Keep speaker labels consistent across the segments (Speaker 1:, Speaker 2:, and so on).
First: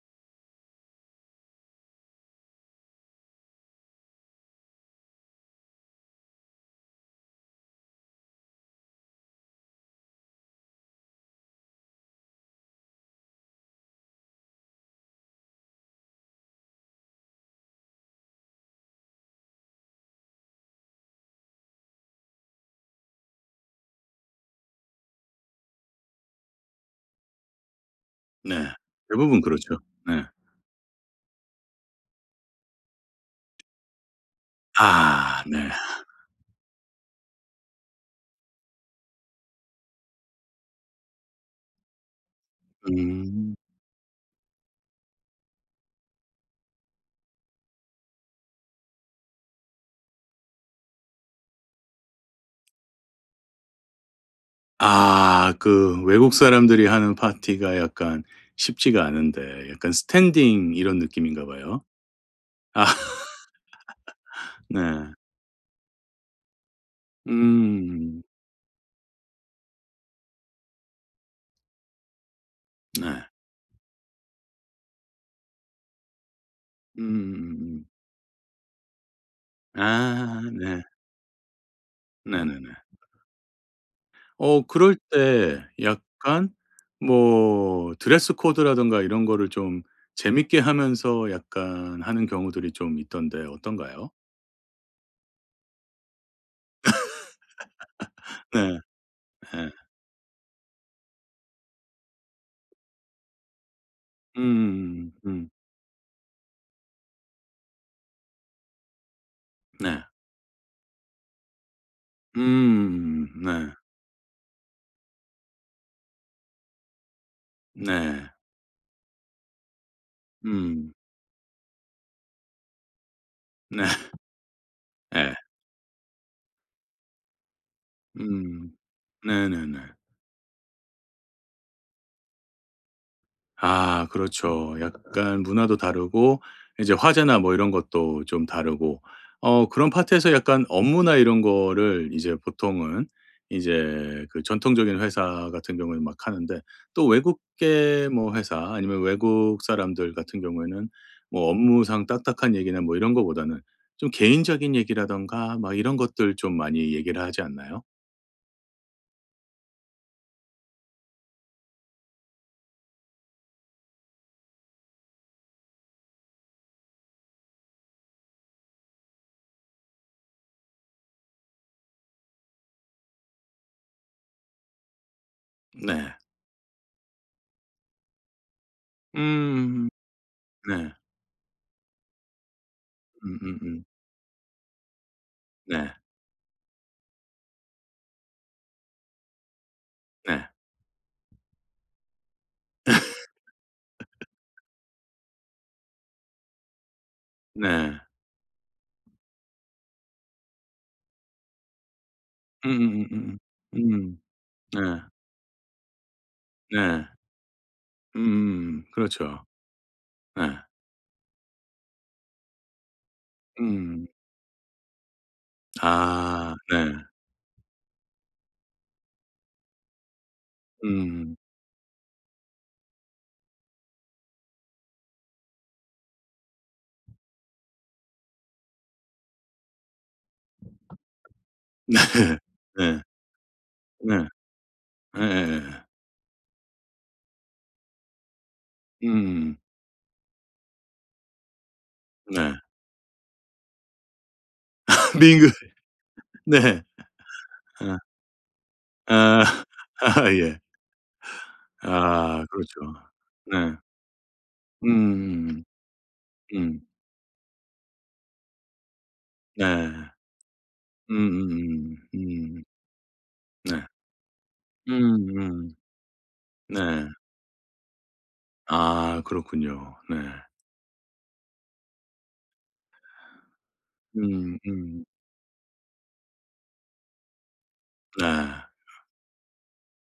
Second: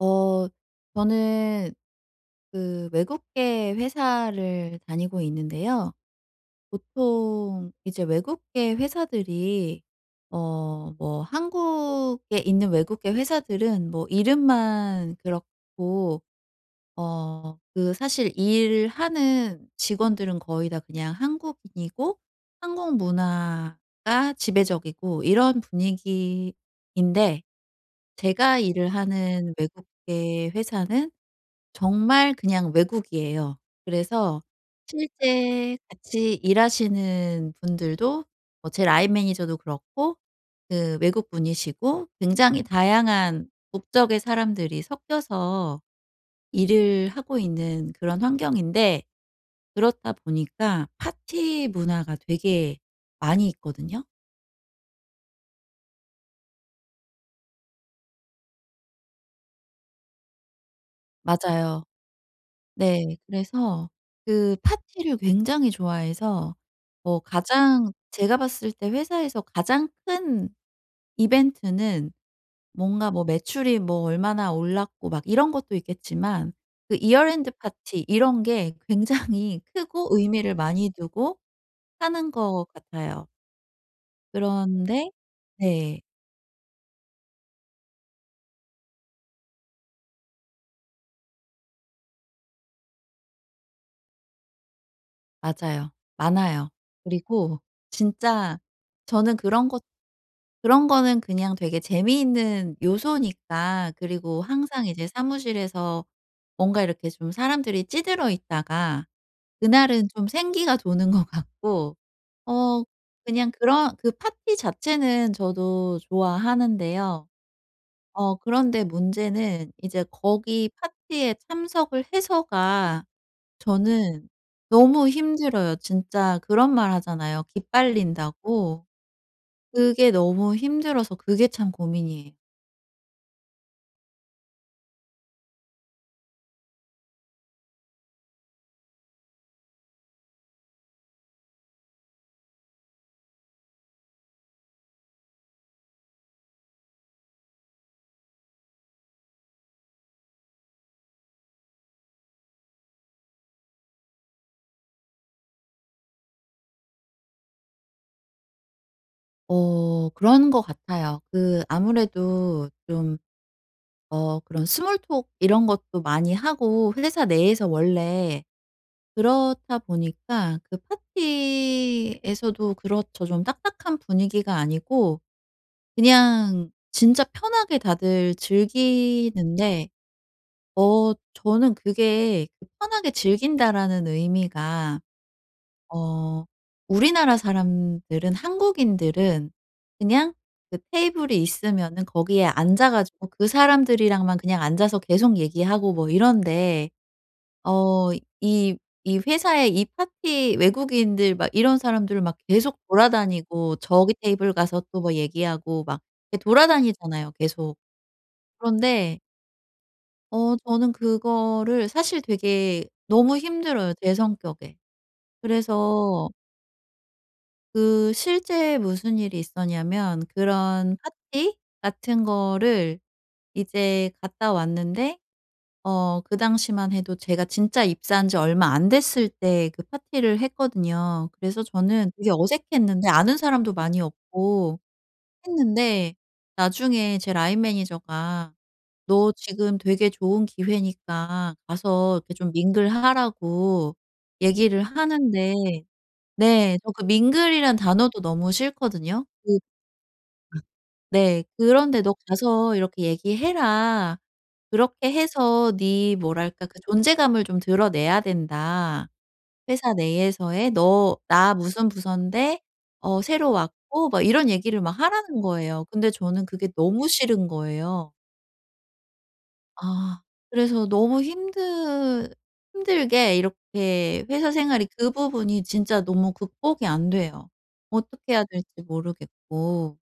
Speaker 1: 어 저는 그 외국계 회사를 다니고 있는데요. 보통 이제 외국계 회사들이, 뭐 한국에 있는 외국계 회사들은 뭐 이름만 그렇고, 그 사실 일하는 직원들은 거의 다 그냥 한국인이고, 한국 문화가 지배적이고 이런 분위기인데, 제가
Speaker 2: 네.
Speaker 1: 일을
Speaker 2: 대부분
Speaker 1: 하는
Speaker 2: 그렇죠. 네.
Speaker 1: 외국계 회사는 정말 그냥 외국이에요. 그래서
Speaker 2: 아 네.
Speaker 1: 실제 같이 일하시는 분들도, 뭐 제 라인 매니저도 그렇고, 그 외국분이시고 굉장히 다양한
Speaker 2: 음.
Speaker 1: 국적의 사람들이 섞여서 일을 하고 있는 그런 환경인데, 그렇다 보니까 파티 문화가 되게 많이 있거든요.
Speaker 2: 아 그 외국 사람들이 하는 파티가 약간 쉽지가 않은데 약간 스탠딩 이런 느낌인가 봐요.
Speaker 1: 맞아요.
Speaker 2: 아
Speaker 1: 네. 그래서 그
Speaker 2: 네.
Speaker 1: 파티를 굉장히 좋아해서, 뭐 가장
Speaker 2: 음.
Speaker 1: 제가 봤을 때 회사에서 가장 큰 이벤트는, 뭔가
Speaker 2: 네.
Speaker 1: 뭐 매출이 뭐 얼마나 올랐고 막 이런 것도 있겠지만, 그 이어랜드
Speaker 2: 음음음음.
Speaker 1: 파티 이런 게 굉장히 크고
Speaker 2: 아
Speaker 1: 의미를
Speaker 2: 네.
Speaker 1: 많이 두고 하는 것
Speaker 2: 네네네.
Speaker 1: 같아요.
Speaker 2: 어 그럴
Speaker 1: 그런데
Speaker 2: 때
Speaker 1: 네.
Speaker 2: 약간 뭐 드레스 코드라든가 이런 거를 좀 재밌게 하면서 약간 하는 경우들이 좀 있던데 어떤가요?
Speaker 1: 맞아요. 많아요. 그리고 진짜,
Speaker 2: 네.
Speaker 1: 저는 그런
Speaker 2: 예.
Speaker 1: 것 그런 거는 그냥 되게 재미있는 요소니까. 그리고 항상 이제
Speaker 2: 음. 음.
Speaker 1: 사무실에서 뭔가 이렇게 좀 사람들이 찌들어 있다가
Speaker 2: 네.
Speaker 1: 그날은 좀 생기가 도는 것 같고. 어
Speaker 2: 음.
Speaker 1: 그냥
Speaker 2: 네.
Speaker 1: 그런 그 파티 자체는 저도 좋아하는데요.
Speaker 2: 네.
Speaker 1: 그런데 문제는 이제 거기
Speaker 2: 음.
Speaker 1: 파티에 참석을 해서가,
Speaker 2: 네.
Speaker 1: 저는 너무
Speaker 2: 예.
Speaker 1: 힘들어요. 진짜 그런 말 하잖아요.
Speaker 2: 음.
Speaker 1: 기빨린다고.
Speaker 2: 네네네.
Speaker 1: 그게 너무 힘들어서 그게 참 고민이에요.
Speaker 2: 아 그렇죠. 약간 문화도 다르고 이제 화제나 뭐 이런 것도 좀 다르고 어 그런 파트에서 약간 업무나 이런 거를 이제 보통은 이제 그 전통적인 회사 같은 경우에는 막 하는데 또 외국계 뭐 회사 아니면 외국 사람들 같은 경우에는 뭐 업무상 딱딱한 얘기나 뭐 이런 거보다는 좀 개인적인 얘기라든가 막 이런 것들 좀 많이 얘기를 하지 않나요?
Speaker 1: 그런 것 같아요. 그 아무래도 좀, 그런 스몰 톡 이런 것도 많이 하고 회사 내에서 원래 그렇다 보니까 그 파티에서도 그렇죠. 좀 딱딱한 분위기가 아니고
Speaker 2: 네.
Speaker 1: 그냥 진짜 편하게 다들
Speaker 2: 음.
Speaker 1: 즐기는데,
Speaker 2: 네.
Speaker 1: 저는 그게 그 '편하게
Speaker 2: 음음음.
Speaker 1: 즐긴다.'라는 의미가,
Speaker 2: 네.
Speaker 1: 어 우리나라 사람들은, 한국인들은 그냥
Speaker 2: 네.
Speaker 1: 그 테이블이 있으면은 거기에 앉아 가지고 그 사람들이랑만 그냥 앉아서 계속 얘기하고 뭐 이런데,
Speaker 2: 네.
Speaker 1: 어 이 이 회사에 이 파티 외국인들 막 이런 사람들 막 계속
Speaker 2: 음음음음음.
Speaker 1: 돌아다니고,
Speaker 2: 음.
Speaker 1: 저기 테이블 가서
Speaker 2: 네.
Speaker 1: 또 뭐 얘기하고 막 이렇게
Speaker 2: 네.
Speaker 1: 돌아다니잖아요 계속. 그런데
Speaker 2: 그렇죠. 네.
Speaker 1: 저는 그거를 사실 되게 너무 힘들어요,
Speaker 2: 음.
Speaker 1: 제 성격에. 그래서
Speaker 2: 아 네.
Speaker 1: 그 실제 무슨 일이 있었냐면, 그런
Speaker 2: 음.
Speaker 1: 파티 같은 거를 이제 갔다 왔는데, 그 당시만 해도 제가 진짜 입사한 지 얼마 안 됐을 때 그 파티를 했거든요. 그래서
Speaker 2: 네.
Speaker 1: 저는 되게
Speaker 2: 네.
Speaker 1: 어색했는데, 아는 사람도 많이
Speaker 2: 네.
Speaker 1: 없고
Speaker 2: 예예예.
Speaker 1: 했는데, 나중에 제 라인 매니저가 "너
Speaker 2: 음.
Speaker 1: 지금 되게 좋은 기회니까 가서 이렇게 좀
Speaker 2: 네.
Speaker 1: 밍글하라고 얘기를
Speaker 2: 민그
Speaker 1: 하는데. 네.
Speaker 2: 네.
Speaker 1: 저 그 "mingle"이란
Speaker 2: 아.
Speaker 1: 단어도 너무 싫거든요.
Speaker 2: 아.
Speaker 1: 그
Speaker 2: 아 예.
Speaker 1: 네. "그런데 너
Speaker 2: 아
Speaker 1: 가서
Speaker 2: 그렇죠.
Speaker 1: 이렇게
Speaker 2: 네.
Speaker 1: 얘기해라. 그렇게
Speaker 2: 음음음.
Speaker 1: 해서 네 뭐랄까 그
Speaker 2: 음.
Speaker 1: 존재감을 좀 드러내야 된다.
Speaker 2: 네.
Speaker 1: 회사 내에서의 '너 나 무슨
Speaker 2: 음.
Speaker 1: 부서인데 새로
Speaker 2: 네.
Speaker 1: 왔고.' 막 이런 얘기를 막 하라는
Speaker 2: 음음.
Speaker 1: 거예요. 근데 저는 그게 너무
Speaker 2: 네.
Speaker 1: 싫은 거예요.
Speaker 2: 아 그렇군요. 네.
Speaker 1: 아. 그래서 너무 힘드 힘들게 이렇게 회사
Speaker 2: 음
Speaker 1: 생활이,
Speaker 2: 음.
Speaker 1: 그 부분이 진짜 너무 극복이 안 돼요. 어떻게 해야
Speaker 2: 네.
Speaker 1: 될지 모르겠고.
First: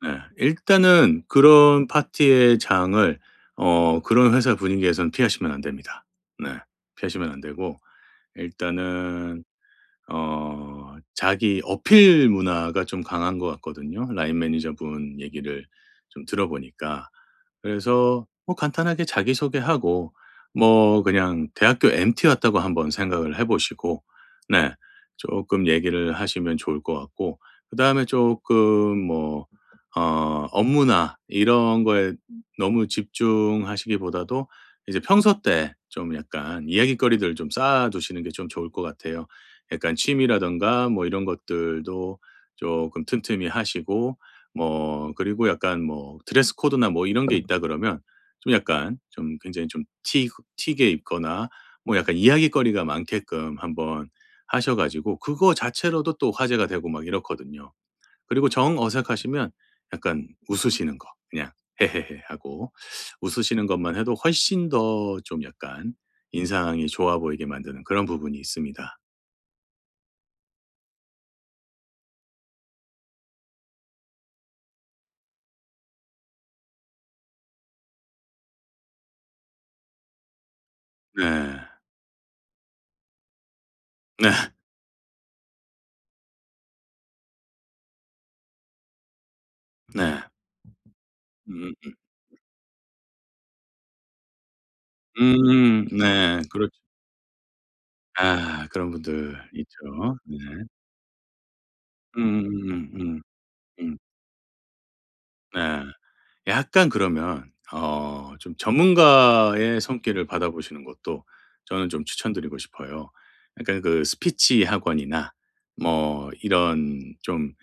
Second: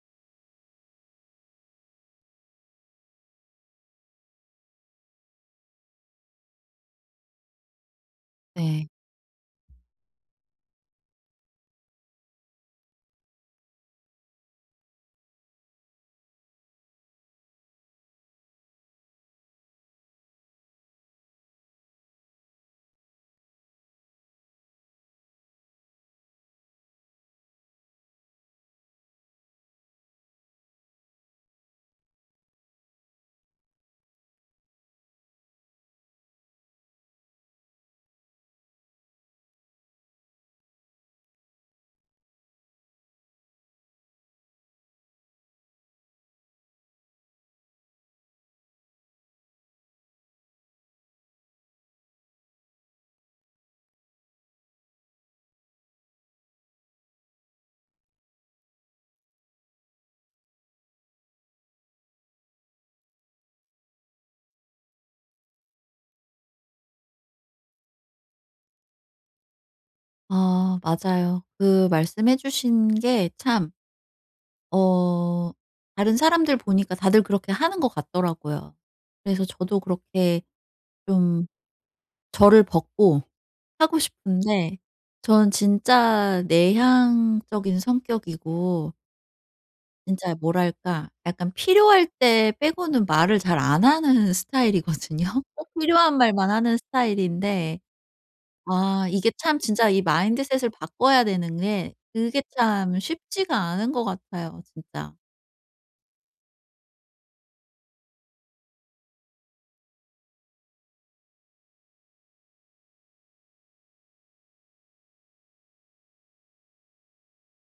Speaker 2: 네. 일단은 그런 파티의 장을 어 그런 회사 분위기에서는 피하시면 안 됩니다. 네. 피하시면 안 되고
Speaker 1: 네.
Speaker 2: 일단은 어 자기 어필 문화가 좀 강한 것 같거든요. 라인 매니저분 얘기를 좀 들어보니까. 그래서 뭐 간단하게 자기소개하고 뭐 그냥 대학교 MT 왔다고 한번 생각을 해 보시고 네. 조금 얘기를 하시면 좋을 것 같고 그다음에 조금 뭐 어 업무나 이런 거에 너무 집중하시기보다도 이제 평소 때 좀 약간 이야깃거리들 좀 쌓아 두시는 게 좀 좋을 것 같아요. 약간 취미라든가 뭐 이런 것들도 조금 틈틈이 하시고 뭐 그리고 약간 뭐 드레스 코드나 뭐 이런 게 있다 그러면 좀 약간 좀 굉장히 좀 튀 튀게 입거나 뭐 약간 이야깃거리가 많게끔 한번 하셔 가지고 그거 자체로도 또 화제가 되고 막 이렇거든요. 그리고 정 어색하시면 약간 웃으시는 거 그냥 "헤헤헤." 하고 웃으시는 것만 해도 훨씬 더 좀 약간 인상이 좋아 보이게 만드는 그런 부분이 있습니다.
Speaker 1: 아 맞아요. 그 말씀해 주신 게 참, 어 다른 사람들 보니까 다들 그렇게 하는 것 같더라고요. 그래서 저도 그렇게 좀
Speaker 2: 네.
Speaker 1: 저를 벗고 하고
Speaker 2: 네.
Speaker 1: 싶은데, 저는 진짜 내향적인 성격이고,
Speaker 2: 네.
Speaker 1: 진짜 뭐랄까 약간
Speaker 2: 음.
Speaker 1: 필요할 때 빼고는 말을 잘 안 하는 스타일이거든요. 꼭
Speaker 2: 음
Speaker 1: 필요한
Speaker 2: 네.
Speaker 1: 말만
Speaker 2: 그렇
Speaker 1: 하는 스타일인데,
Speaker 2: 아 그런
Speaker 1: 아 이게
Speaker 2: 분들
Speaker 1: 참
Speaker 2: 있죠.
Speaker 1: 진짜 이
Speaker 2: 네.
Speaker 1: 마인드셋을 바꿔야 되는 게, 그게 참
Speaker 2: 음음음음
Speaker 1: 쉽지가 않은
Speaker 2: 음.
Speaker 1: 것 같아요 진짜.
Speaker 2: 네. 약간 그러면 어 좀 전문가의 손길을 받아보시는 것도 저는 좀 추천드리고 싶어요. 약간 그 스피치 학원이나 뭐 이런 좀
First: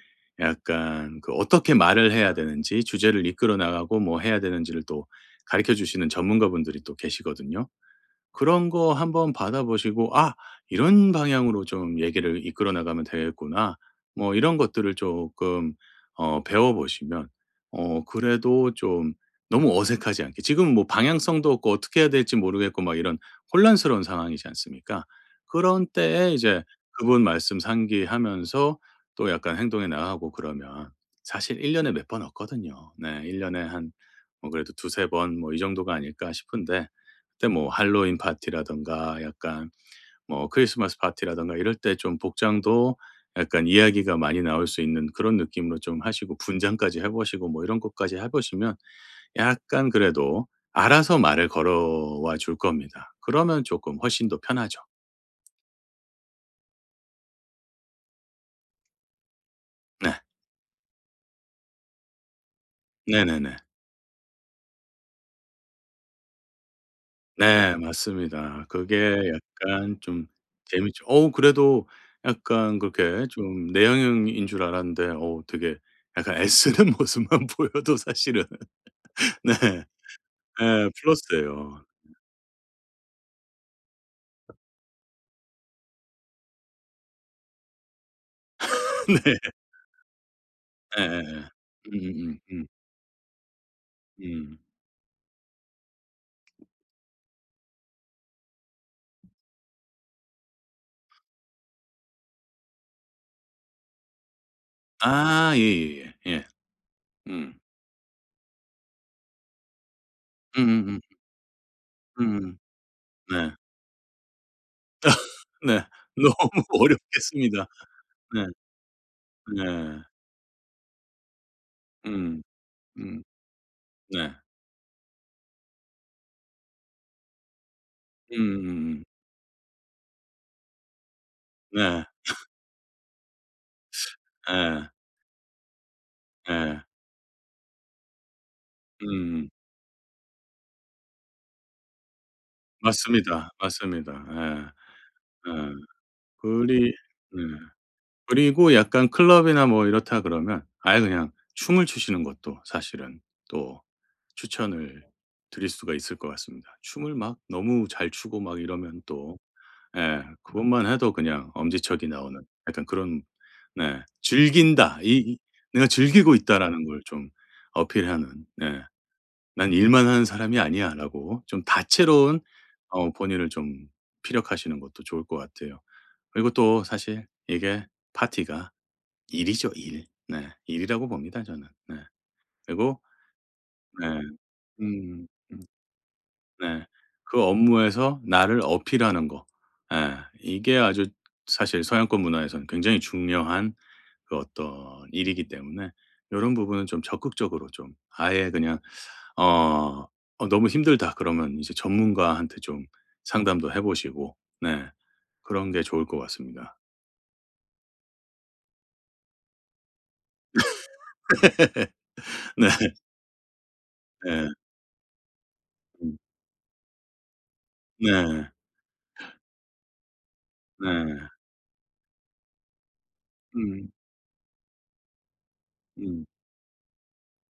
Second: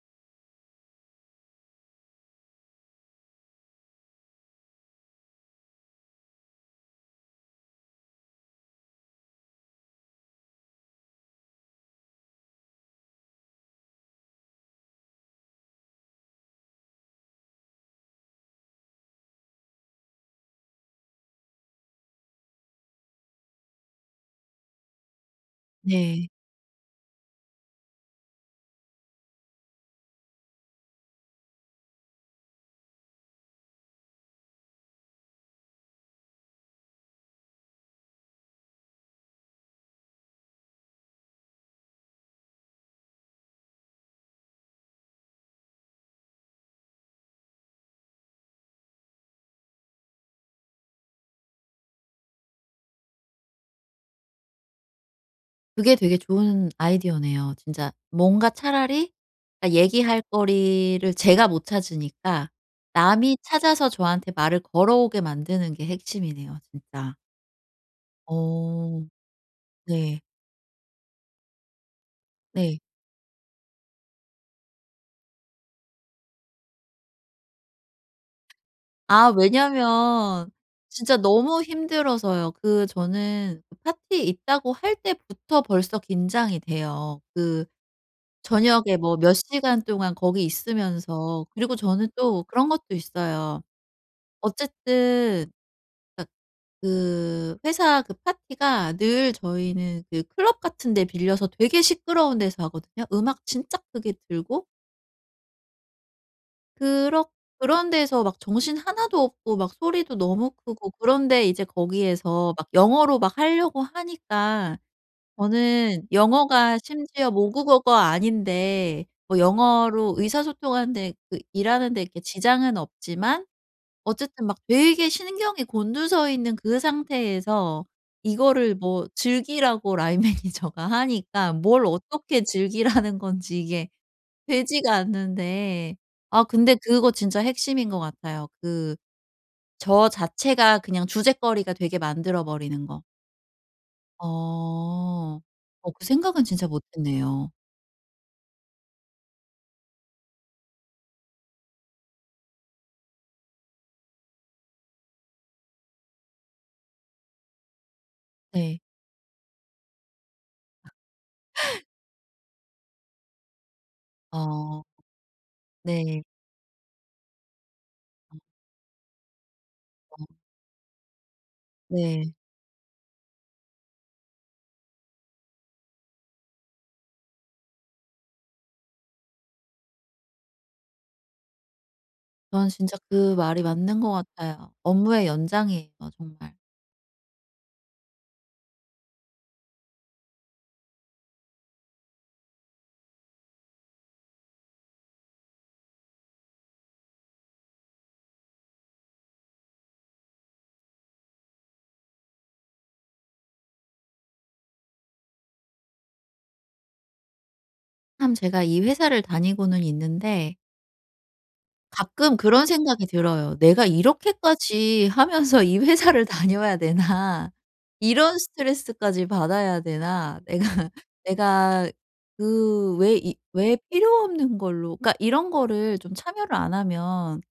Speaker 2: 약간 그 어떻게 말을 해야 되는지 주제를 이끌어 나가고 뭐 해야 되는지를 또 가르쳐 주시는 전문가분들이 또 계시거든요. 그런 거 한번 받아 보시고 '아 이런 방향으로 좀 얘기를 이끌어 나가면 되겠구나.' 뭐 이런 것들을 조금 어 배워 보시면 어 그래도 좀 너무 어색하지 않게 지금 뭐 방향성도 없고 어떻게 해야 될지 모르겠고 막 이런 혼란스러운 상황이지 않습니까? 그런
Speaker 1: 네.
Speaker 2: 때에 이제 그분 말씀 상기하면서 또 약간 행동에 나가고 그러면 사실 1 년에 몇 번 없거든요. 네. 1 년에 한 뭐 그래도 두세 번 뭐 이 정도가 아닐까 싶은데 때 뭐 할로윈 파티라든가 약간 뭐 크리스마스 파티라든가 이럴 때 좀 복장도 약간 이야기가 많이 나올 수 있는 그런 느낌으로 좀 하시고 분장까지 해 보시고 뭐 이런 것까지 해 보시면 약간 그래도 알아서 말을 걸어와 줄 겁니다. 그러면 조금 훨씬 더 편하죠.
Speaker 1: 그게 되게 좋은 아이디어네요. 진짜 뭔가 차라리, 그러니까
Speaker 2: 네.
Speaker 1: 얘기할 거리를 제가 못 찾으니까, 남이
Speaker 2: 네네네.
Speaker 1: 찾아서 저한테 말을 걸어오게 만드는 게 핵심이네요 진짜.
Speaker 2: 네 맞습니다.
Speaker 1: 어
Speaker 2: 그게 약간
Speaker 1: 네.
Speaker 2: 좀 재밌죠. 어우 그래도 약간
Speaker 1: 네.
Speaker 2: 그렇게 좀 내향형인 줄 알았는데 어우 되게 약간 애쓰는 모습만 보여도 사실은
Speaker 1: 아
Speaker 2: 네.
Speaker 1: 왜냐면
Speaker 2: 예.
Speaker 1: 진짜 너무
Speaker 2: 플러스예요.
Speaker 1: 힘들어서요. 그 저는 그 파티 있다고 할 때부터 벌써 긴장이 돼요. 그 저녁에 뭐 몇
Speaker 2: 네.
Speaker 1: 시간 동안 거기 있으면서,
Speaker 2: 예예예.
Speaker 1: 그리고 저는
Speaker 2: 음음음 음
Speaker 1: 또
Speaker 2: 음.
Speaker 1: 그런 것도 있어요.
Speaker 2: 음, 음.
Speaker 1: 어쨌든 그 회사 그 파티가 늘 저희는 그 클럽 같은 데 빌려서 되게 시끄러운 데서 하거든요. 음악 진짜 크게 틀고,
Speaker 2: 아 예예예. 예. 예, 예.
Speaker 1: 그렇
Speaker 2: 음.
Speaker 1: 그런 데서 막 정신 하나도 없고 막 소리도 너무 크고,
Speaker 2: 음음음.
Speaker 1: 그런데 이제 거기에서
Speaker 2: 음음.
Speaker 1: 막 영어로 막
Speaker 2: 네.
Speaker 1: 하려고 하니까,
Speaker 2: 네.
Speaker 1: 저는
Speaker 2: 너무
Speaker 1: 영어가 심지어
Speaker 2: 어렵겠습니다.
Speaker 1: 모국어가
Speaker 2: 네.
Speaker 1: 아닌데, 뭐
Speaker 2: 네.
Speaker 1: 영어로 의사소통하는데 그 일하는 데 이렇게
Speaker 2: 음.
Speaker 1: 지장은
Speaker 2: 음.
Speaker 1: 없지만,
Speaker 2: 네.
Speaker 1: 어쨌든 막 되게 신경이 곤두서 있는 그 상태에서 이거를
Speaker 2: 음음음.
Speaker 1: 뭐 즐기라고 라인 매니저가 하니까, 뭘
Speaker 2: 네.
Speaker 1: 어떻게 즐기라는 건지 이게
Speaker 2: 예.
Speaker 1: 되지가 않는데. 아 근데
Speaker 2: 예.
Speaker 1: 그거 진짜 핵심인 것 같아요. 그
Speaker 2: 음.
Speaker 1: 저 자체가 그냥 주제거리가 되게 만들어 버리는 거.
Speaker 2: 맞습니다, 맞습니다. 예.
Speaker 1: 어.
Speaker 2: 예.
Speaker 1: 그 생각은 진짜 못
Speaker 2: 그리 네.
Speaker 1: 했네요.
Speaker 2: 그리고 약간 클럽이나 뭐 이렇다 그러면 아예 그냥 춤을 추시는 것도 사실은 또 추천을 드릴 수가 있을 것 같습니다. 춤을 막 너무 잘 추고 막
Speaker 1: 네.
Speaker 2: 이러면 또 예 그것만 해도 그냥 엄지척이 나오는 약간 그런 네
Speaker 1: 어
Speaker 2: '즐긴다.' 이 '내가
Speaker 1: 네.
Speaker 2: 즐기고 있다.'라는 걸 좀
Speaker 1: 어
Speaker 2: 어필하는 네. "난 일만 하는 사람이 아니야."라고 좀
Speaker 1: 네.
Speaker 2: 다채로운 어 본인을 좀 피력하시는 것도 좋을 것 같아요. 그리고 또 사실 이게 파티가 일이죠, 일. 네. 일이라고 봅니다 저는. 네.
Speaker 1: 전 진짜
Speaker 2: 그리고
Speaker 1: 그 말이 맞는 것
Speaker 2: 네.
Speaker 1: 같아요.
Speaker 2: 음
Speaker 1: 업무의 연장이에요 정말.
Speaker 2: 네. 그 업무에서 나를 어필하는 거. 예. 이게 아주 사실 서양권 문화에서는 굉장히 중요한 그 어떤 일이기 때문에 이런 부분은 좀 적극적으로 좀 아예 그냥 어 "어 너무 힘들다." 그러면 이제 전문가한테 좀 상담도 해 보시고 네 그런 게 좋을 것 같습니다.
Speaker 1: 참 제가 이 회사를 다니고는 있는데, 가끔 그런
Speaker 2: 네.
Speaker 1: 생각이 들어요. '내가
Speaker 2: 네.
Speaker 1: 이렇게까지 하면서 이
Speaker 2: 음.
Speaker 1: 회사를 다녀야 되나? 이런
Speaker 2: 네.
Speaker 1: 스트레스까지 받아야 되나? 내가
Speaker 2: 네.
Speaker 1: 내가 그 왜 이 왜
Speaker 2: 음.
Speaker 1: 필요 없는 걸로.' 그러니까 이런 거를 좀
Speaker 2: 음.
Speaker 1: 참여를 안 하면,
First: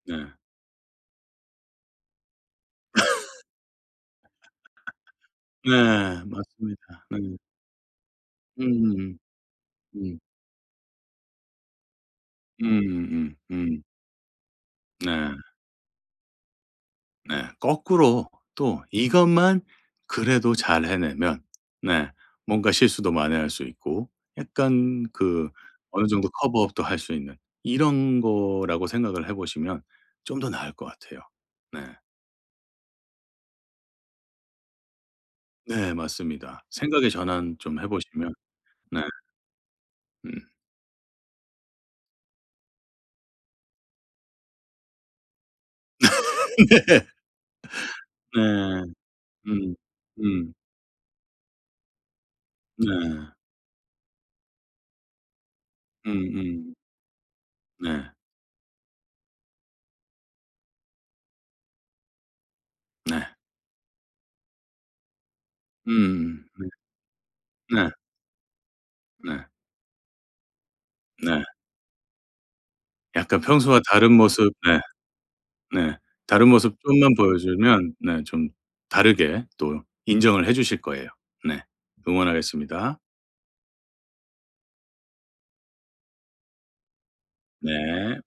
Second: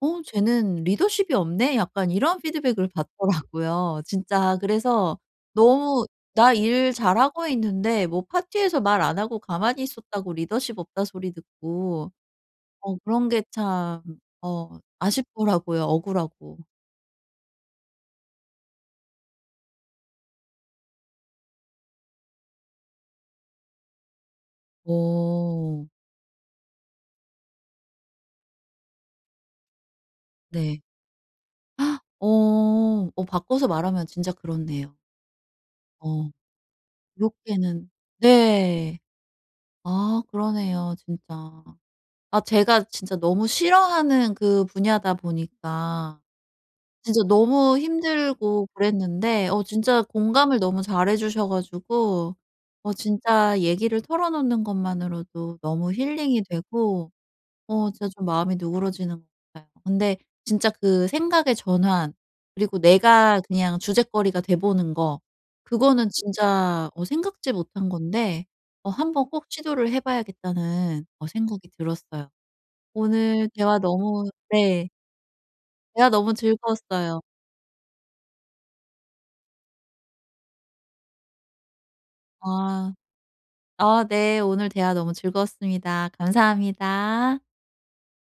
Speaker 1: '어
Speaker 2: 네.
Speaker 1: 쟤는 리더십이 없네?' 약간 이런 피드백을 받더라고요. 진짜 그래서 너무.
Speaker 2: 네.
Speaker 1: 나
Speaker 2: 맞습니다.
Speaker 1: 일
Speaker 2: 네.
Speaker 1: 잘하고 있는데 뭐 파티에서 말
Speaker 2: 음음.
Speaker 1: 안 하고 가만히
Speaker 2: 음.
Speaker 1: 있었다고 리더십 없다 소리 듣고,
Speaker 2: 음음.
Speaker 1: 그런
Speaker 2: 음.
Speaker 1: 게 참
Speaker 2: 네.
Speaker 1: 아쉽더라고요, 억울하고.
Speaker 2: 네. 거꾸로 또 이것만 그래도 잘 해내면 네. 뭔가 실수도 만회할 수 있고 약간 그
Speaker 1: 어
Speaker 2: 어느 정도 커버업도 할 수 있는 이런 거라고 생각을 해 보시면 좀 더 나을
Speaker 1: 네.
Speaker 2: 것 같아요. 네.
Speaker 1: 어. 바꿔서 말하면 진짜 그렇네요.
Speaker 2: 네
Speaker 1: 어
Speaker 2: 맞습니다. 생각의 전환 좀 해
Speaker 1: 이렇게는.
Speaker 2: 보시면
Speaker 1: 네.
Speaker 2: 네.
Speaker 1: 아
Speaker 2: 음.
Speaker 1: 그러네요, 진짜. 아 제가 진짜 너무 싫어하는 그 분야다 보니까 진짜 너무 힘들고
Speaker 2: 네.
Speaker 1: 그랬는데,
Speaker 2: 음.
Speaker 1: 진짜
Speaker 2: 음.
Speaker 1: 공감을 너무 잘해 주셔 가지고,
Speaker 2: 네.
Speaker 1: 진짜 얘기를 털어놓는 것만으로도 너무 힐링이
Speaker 2: 음음.
Speaker 1: 되고, 진짜
Speaker 2: 네.
Speaker 1: 좀 마음이 누그러지는 것 같아요. 근데 진짜 그 생각의 전환, 그리고
Speaker 2: 네.
Speaker 1: 내가 그냥 주제거리가 돼 보는 거, 그거는
Speaker 2: 음음. 네.
Speaker 1: 진짜 생각지
Speaker 2: 네.
Speaker 1: 못한
Speaker 2: 네.
Speaker 1: 건데, '한번
Speaker 2: 네.
Speaker 1: 꼭 시도를 해 봐야겠다.'는
Speaker 2: 네.
Speaker 1: 생각이 들었어요.
Speaker 2: 약간
Speaker 1: 오늘 대화
Speaker 2: 평소와 다른
Speaker 1: 너무.
Speaker 2: 모습 네.
Speaker 1: 네.
Speaker 2: 네.
Speaker 1: 대화 너무
Speaker 2: 다른 모습 좀만
Speaker 1: 즐거웠어요.
Speaker 2: 보여주면 네 좀 다르게 또 인정을 해 주실 거예요. 네.
Speaker 1: 아.
Speaker 2: 응원하겠습니다.
Speaker 1: 아 네. 오늘 대화 너무 즐거웠습니다. 감사합니다.
Speaker 2: 네.